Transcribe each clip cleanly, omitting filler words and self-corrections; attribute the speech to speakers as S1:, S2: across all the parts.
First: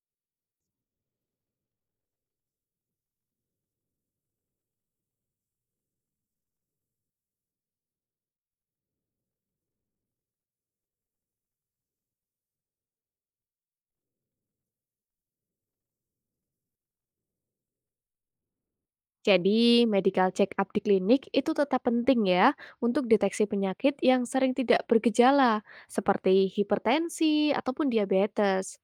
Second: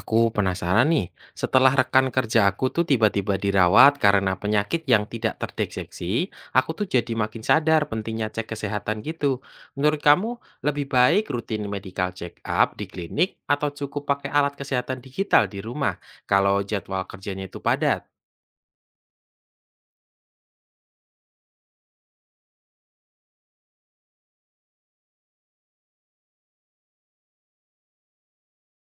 S1: Aku penasaran nih, setelah rekan kerja aku tuh tiba-tiba dirawat karena penyakit yang tidak terdeteksi, aku tuh jadi makin sadar pentingnya cek kesehatan gitu. Menurut kamu, lebih baik rutin medical check up di klinik atau cukup pakai alat kesehatan digital di rumah kalau jadwal kerjanya itu padat?
S2: Jadi, medical check-up di klinik itu tetap penting ya untuk deteksi penyakit yang sering tidak bergejala, seperti hipertensi ataupun diabetes.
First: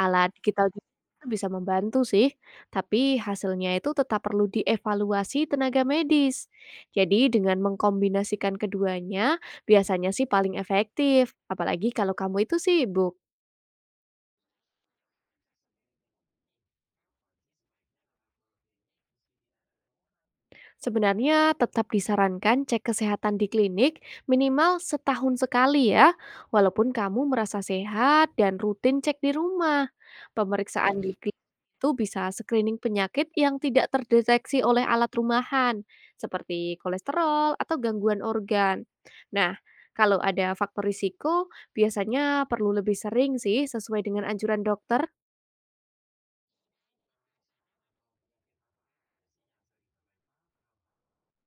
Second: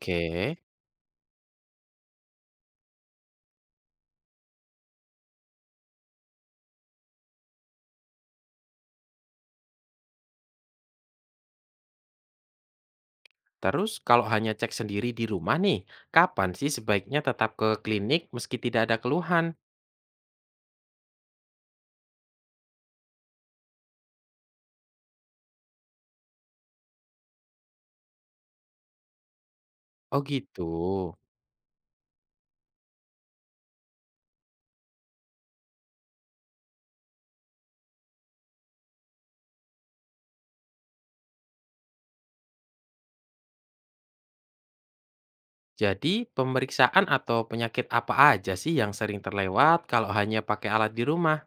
S2: Alat digital juga bisa membantu sih, tapi hasilnya itu tetap perlu dievaluasi tenaga medis. Jadi, dengan mengkombinasikan keduanya, biasanya sih paling efektif, apalagi kalau kamu itu sibuk.
S1: Terus kalau hanya cek sendiri di rumah nih, kapan sih sebaiknya tetap ke klinik meski tidak ada keluhan?
S2: Sebenarnya tetap disarankan cek kesehatan di klinik minimal setahun sekali ya, walaupun kamu merasa sehat dan rutin cek di rumah.
S1: Oh gitu.
S2: Pemeriksaan di klinik itu bisa screening penyakit yang tidak terdeteksi oleh alat rumahan, seperti kolesterol atau gangguan organ. Nah, kalau ada faktor risiko, biasanya perlu lebih sering sih sesuai dengan anjuran dokter.
S1: Jadi, pemeriksaan atau penyakit apa aja sih yang sering terlewat kalau hanya pakai alat di rumah?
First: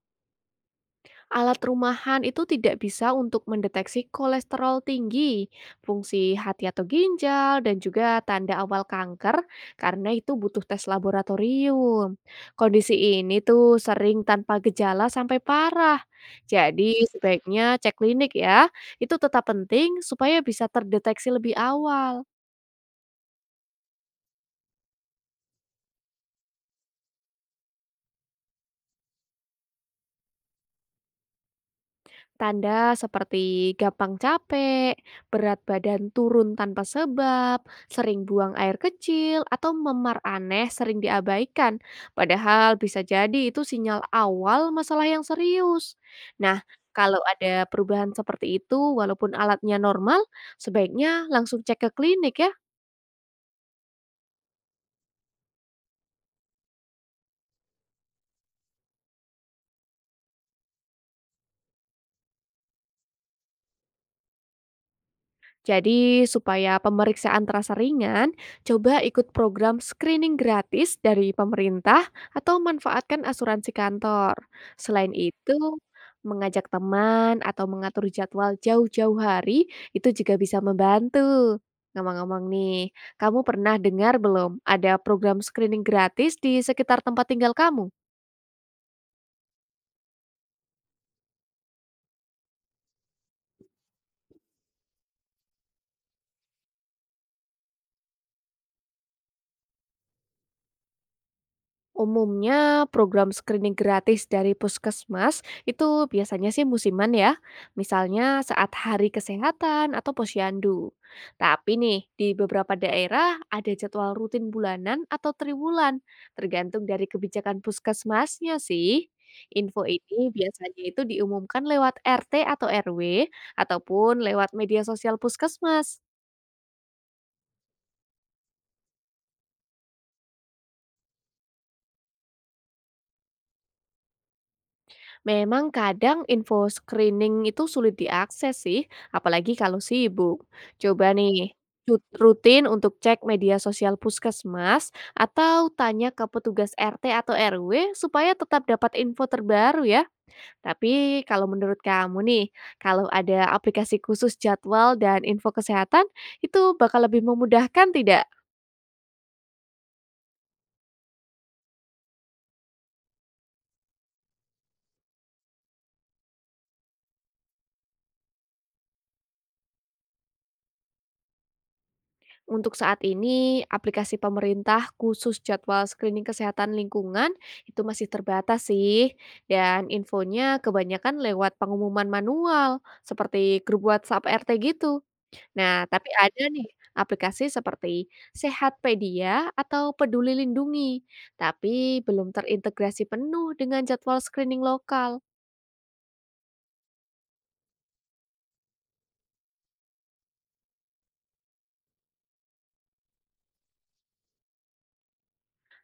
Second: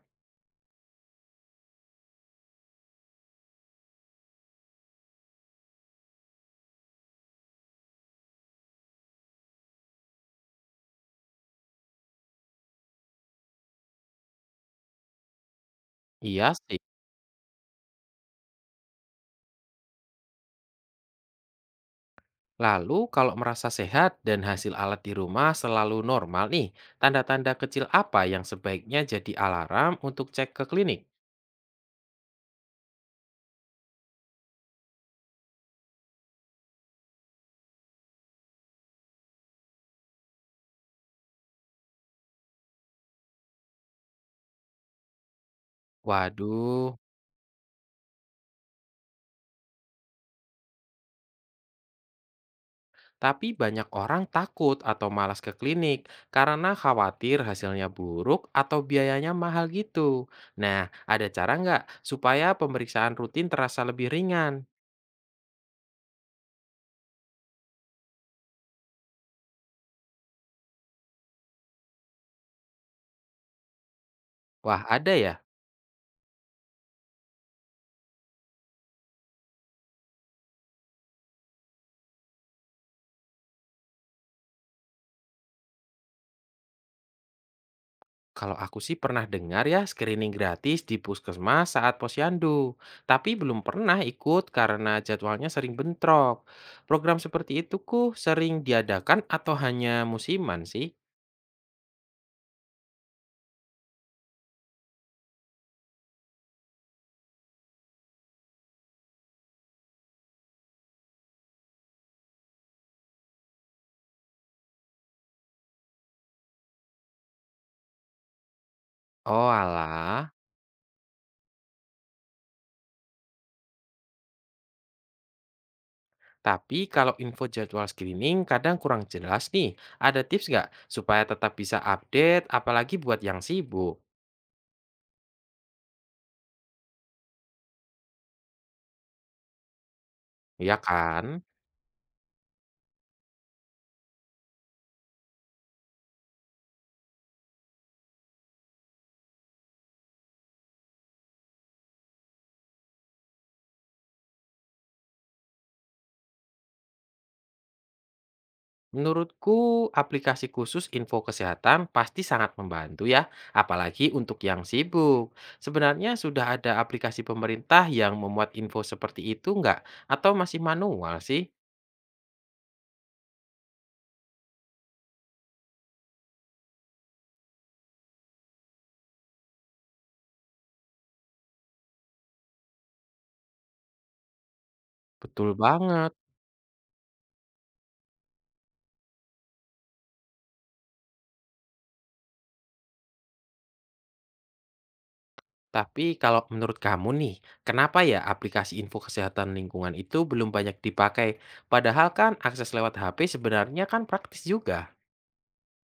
S2: Alat rumahan itu tidak bisa untuk mendeteksi kolesterol tinggi, fungsi hati atau ginjal, dan juga tanda awal kanker karena itu butuh tes laboratorium. Kondisi ini tuh sering tanpa gejala sampai parah.
S1: Iya sih.
S2: Jadi sebaiknya cek klinik ya, itu tetap penting supaya bisa terdeteksi lebih awal.
S1: Lalu, kalau merasa sehat dan hasil alat di rumah selalu normal nih, tanda-tanda kecil apa yang sebaiknya jadi alarm untuk cek ke klinik?
S2: Tanda seperti gampang capek, berat badan turun tanpa sebab, sering buang air kecil, atau memar aneh sering diabaikan. Padahal bisa jadi itu sinyal awal masalah yang serius. Nah,
S1: Waduh,
S2: kalau ada perubahan seperti itu, walaupun alatnya normal, sebaiknya langsung cek ke klinik ya.
S1: tapi banyak orang takut atau malas ke klinik karena khawatir hasilnya buruk atau biayanya mahal gitu. Nah, ada cara nggak supaya pemeriksaan rutin terasa lebih ringan?
S2: Jadi, supaya pemeriksaan terasa ringan, coba ikut program screening gratis dari pemerintah atau manfaatkan asuransi kantor.
S1: Wah,
S2: Selain
S1: ada ya.
S2: itu, mengajak teman atau mengatur jadwal jauh-jauh hari itu juga bisa membantu. Ngomong-ngomong nih, kamu pernah dengar belum ada program screening gratis di sekitar tempat tinggal kamu?
S1: Kalau aku sih pernah dengar ya screening gratis di puskesmas saat posyandu, tapi belum pernah ikut karena jadwalnya sering bentrok. Program seperti itu ku sering diadakan atau hanya musiman sih?
S2: Umumnya program screening gratis dari puskesmas itu biasanya sih musiman ya, misalnya saat hari kesehatan atau posyandu. Tapi nih, di beberapa daerah ada jadwal rutin bulanan atau triwulan, tergantung dari kebijakan puskesmasnya sih.
S1: Oh
S2: Info ini
S1: alah,
S2: biasanya itu diumumkan lewat RT atau RW ataupun lewat media sosial puskesmas.
S1: tapi kalau info jadwal screening kadang kurang jelas nih. Ada tips nggak supaya tetap bisa update apalagi buat yang sibuk?
S2: Memang kadang info screening itu sulit diakses sih, apalagi kalau sibuk.
S1: Ya
S2: Coba
S1: kan?
S2: nih, rutin untuk cek media sosial puskesmas atau tanya ke petugas RT atau RW supaya tetap dapat info terbaru ya. Tapi kalau menurut kamu nih, kalau ada aplikasi khusus jadwal dan info kesehatan, itu bakal lebih memudahkan tidak?
S1: Menurutku, aplikasi khusus info kesehatan pasti sangat membantu ya, apalagi untuk yang sibuk. Sebenarnya sudah ada aplikasi pemerintah yang memuat info seperti itu nggak? Atau masih manual sih?
S2: Untuk saat ini, aplikasi pemerintah khusus jadwal screening kesehatan lingkungan itu masih terbatas sih, dan infonya kebanyakan lewat pengumuman manual, seperti grup WhatsApp RT gitu.
S1: Betul
S2: Nah, tapi
S1: banget.
S2: ada nih aplikasi seperti Sehatpedia atau Peduli Lindungi, tapi belum terintegrasi penuh dengan jadwal screening lokal.
S1: Tapi kalau menurut kamu nih, kenapa ya aplikasi info kesehatan lingkungan itu belum banyak dipakai? Padahal kan akses lewat HP sebenarnya kan praktis juga.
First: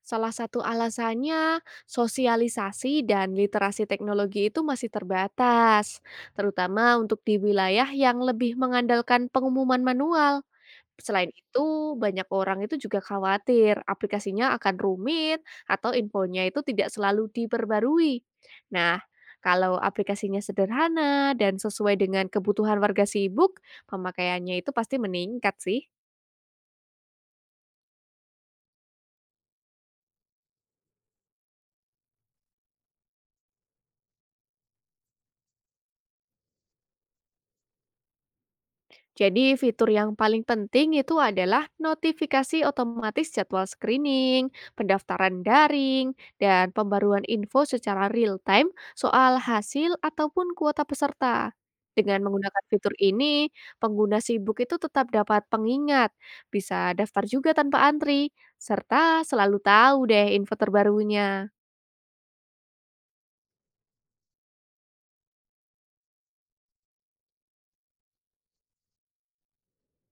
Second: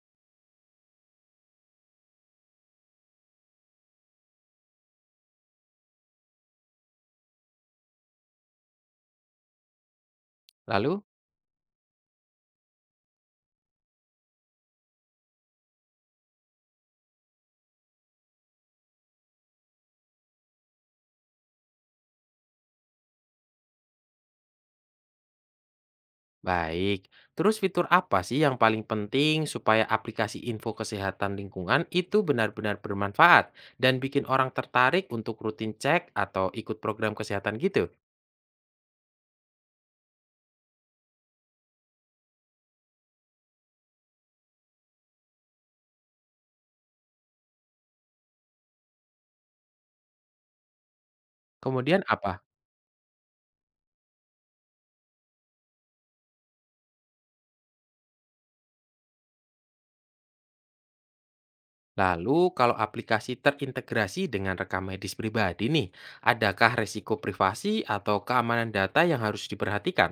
S2: Salah satu alasannya, sosialisasi dan literasi teknologi itu masih terbatas, terutama untuk di wilayah yang lebih mengandalkan pengumuman manual.
S1: Lalu?
S2: Selain itu, banyak orang itu juga khawatir aplikasinya akan rumit atau infonya itu tidak selalu diperbarui. Nah, kalau aplikasinya sederhana dan sesuai dengan kebutuhan warga sibuk, pemakaiannya itu pasti meningkat sih.
S1: Baik, terus fitur apa sih yang paling penting supaya aplikasi info kesehatan lingkungan itu benar-benar bermanfaat dan bikin orang tertarik untuk rutin cek atau ikut program kesehatan gitu?
S2: Jadi fitur yang paling penting itu adalah notifikasi otomatis jadwal screening, pendaftaran daring, dan pembaruan info secara real time soal hasil ataupun kuota peserta.
S1: Kemudian
S2: Dengan
S1: apa?
S2: menggunakan fitur ini, pengguna sibuk itu tetap dapat pengingat, bisa daftar juga tanpa antri, serta selalu tahu deh info terbarunya.
S1: Lalu kalau aplikasi terintegrasi dengan rekam medis pribadi nih, adakah resiko privasi atau keamanan data yang harus diperhatikan?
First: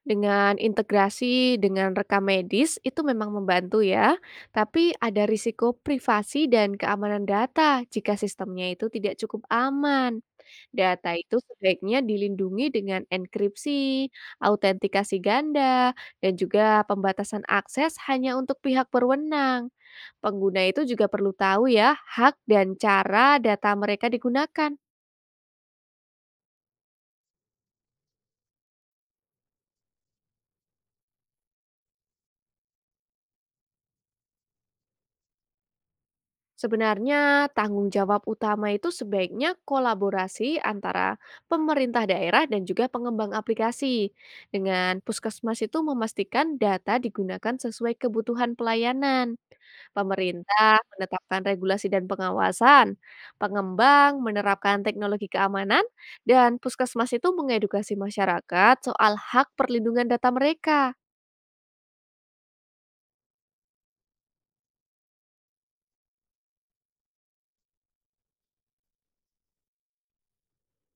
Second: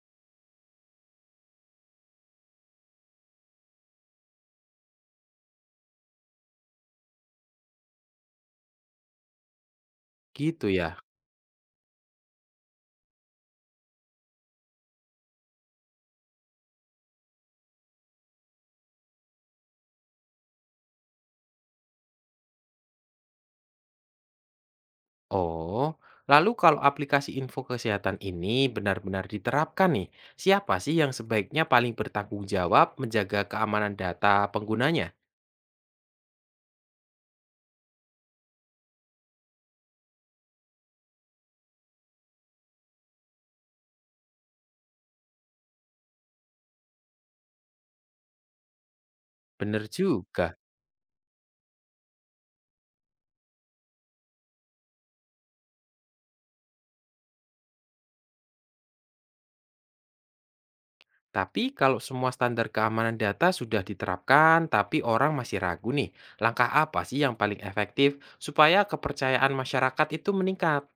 S2: Dengan integrasi dengan rekam medis itu memang membantu ya, tapi ada risiko privasi dan keamanan data jika sistemnya itu tidak cukup aman.
S1: Gitu ya.
S2: Data itu sebaiknya dilindungi dengan enkripsi, autentikasi ganda, dan juga pembatasan akses hanya untuk pihak berwenang. Pengguna itu juga perlu tahu ya hak dan cara data mereka digunakan.
S1: Oh, lalu kalau aplikasi info kesehatan ini benar-benar diterapkan nih, siapa sih yang sebaiknya paling bertanggung jawab menjaga keamanan data penggunanya?
S2: Sebenarnya, tanggung jawab utama itu sebaiknya kolaborasi antara pemerintah daerah dan juga pengembang aplikasi. Dengan puskesmas itu memastikan data digunakan sesuai kebutuhan pelayanan.
S1: Bener juga.
S2: Pemerintah menetapkan regulasi dan pengawasan, pengembang menerapkan teknologi keamanan, dan puskesmas itu mengedukasi masyarakat soal hak perlindungan data mereka.
S1: Tapi kalau semua standar keamanan data sudah diterapkan, tapi orang masih ragu nih, langkah apa sih yang paling efektif supaya kepercayaan masyarakat itu meningkat?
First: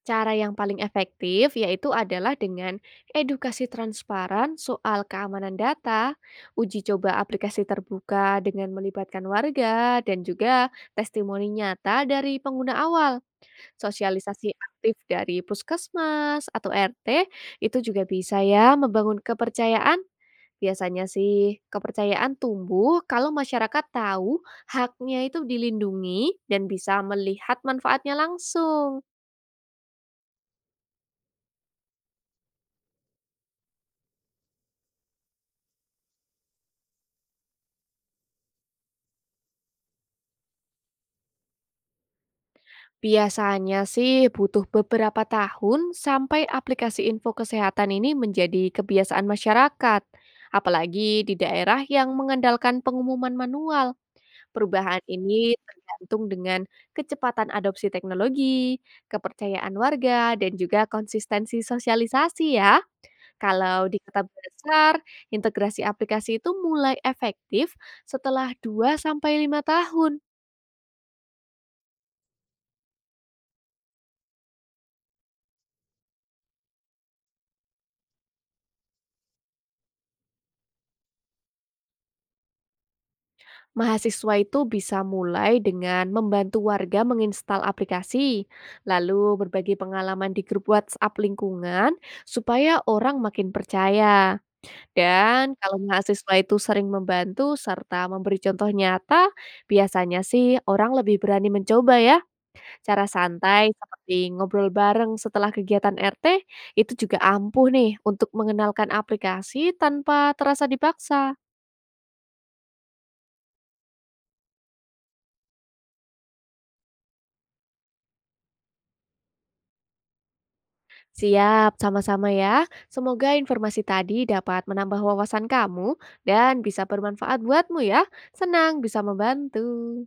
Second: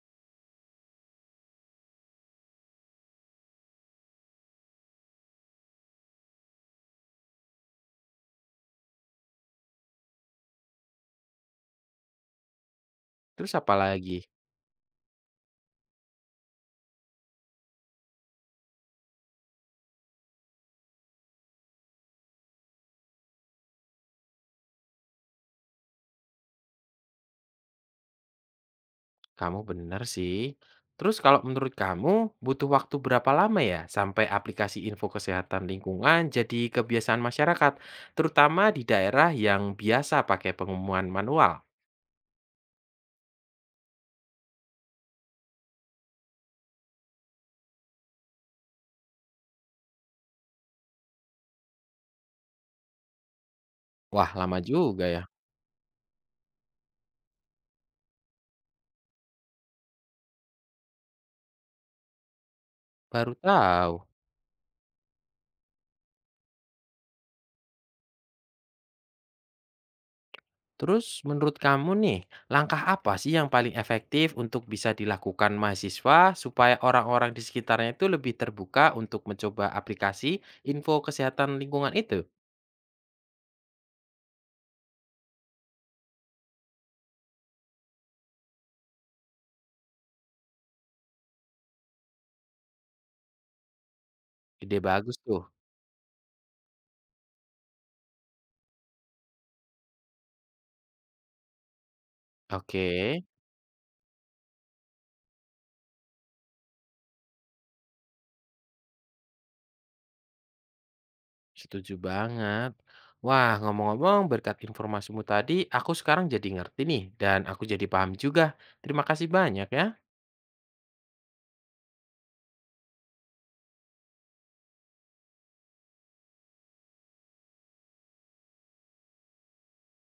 S2: Cara yang paling efektif yaitu adalah dengan edukasi transparan soal keamanan data, uji coba aplikasi terbuka dengan melibatkan warga, dan juga testimoni nyata dari pengguna awal.
S1: Terus apa lagi?
S2: Sosialisasi aktif dari puskesmas atau RT, itu juga bisa ya membangun kepercayaan. Biasanya sih kepercayaan tumbuh kalau masyarakat tahu haknya itu dilindungi dan bisa melihat manfaatnya langsung.
S1: Kamu benar sih. Terus kalau menurut kamu butuh waktu berapa lama ya sampai aplikasi info kesehatan lingkungan jadi kebiasaan masyarakat, terutama di daerah yang biasa pakai pengumuman manual?
S2: Biasanya sih butuh beberapa tahun sampai aplikasi info kesehatan ini menjadi kebiasaan masyarakat. Apalagi di daerah yang mengandalkan pengumuman manual.
S1: Wah, lama
S2: Perubahan
S1: juga ya.
S2: ini tergantung dengan kecepatan adopsi teknologi, kepercayaan warga, dan juga konsistensi sosialisasi ya.
S1: Baru
S2: Kalau di
S1: tahu.
S2: kota besar, integrasi aplikasi itu mulai efektif setelah 2 sampai 5 tahun.
S1: Terus menurut kamu nih, langkah apa sih yang paling efektif untuk bisa dilakukan mahasiswa supaya orang-orang di sekitarnya itu lebih terbuka untuk mencoba aplikasi info kesehatan lingkungan itu?
S2: Mahasiswa itu bisa mulai dengan membantu warga menginstal aplikasi, lalu berbagi pengalaman di grup WhatsApp lingkungan supaya orang makin percaya.
S1: Ide bagus tuh.
S2: Dan kalau mahasiswa itu sering membantu serta memberi contoh nyata, biasanya sih orang lebih berani mencoba ya.
S1: Oke.
S2: Cara santai seperti ngobrol bareng setelah kegiatan RT itu juga ampuh nih untuk mengenalkan aplikasi tanpa terasa dipaksa.
S1: Setuju banget. Wah, ngomong-ngomong berkat informasimu tadi, aku sekarang jadi ngerti nih dan aku jadi paham juga. Terima kasih banyak ya.
S2: Siap, sama-sama ya. Semoga informasi tadi dapat menambah wawasan kamu dan bisa bermanfaat buatmu ya. Senang bisa membantu.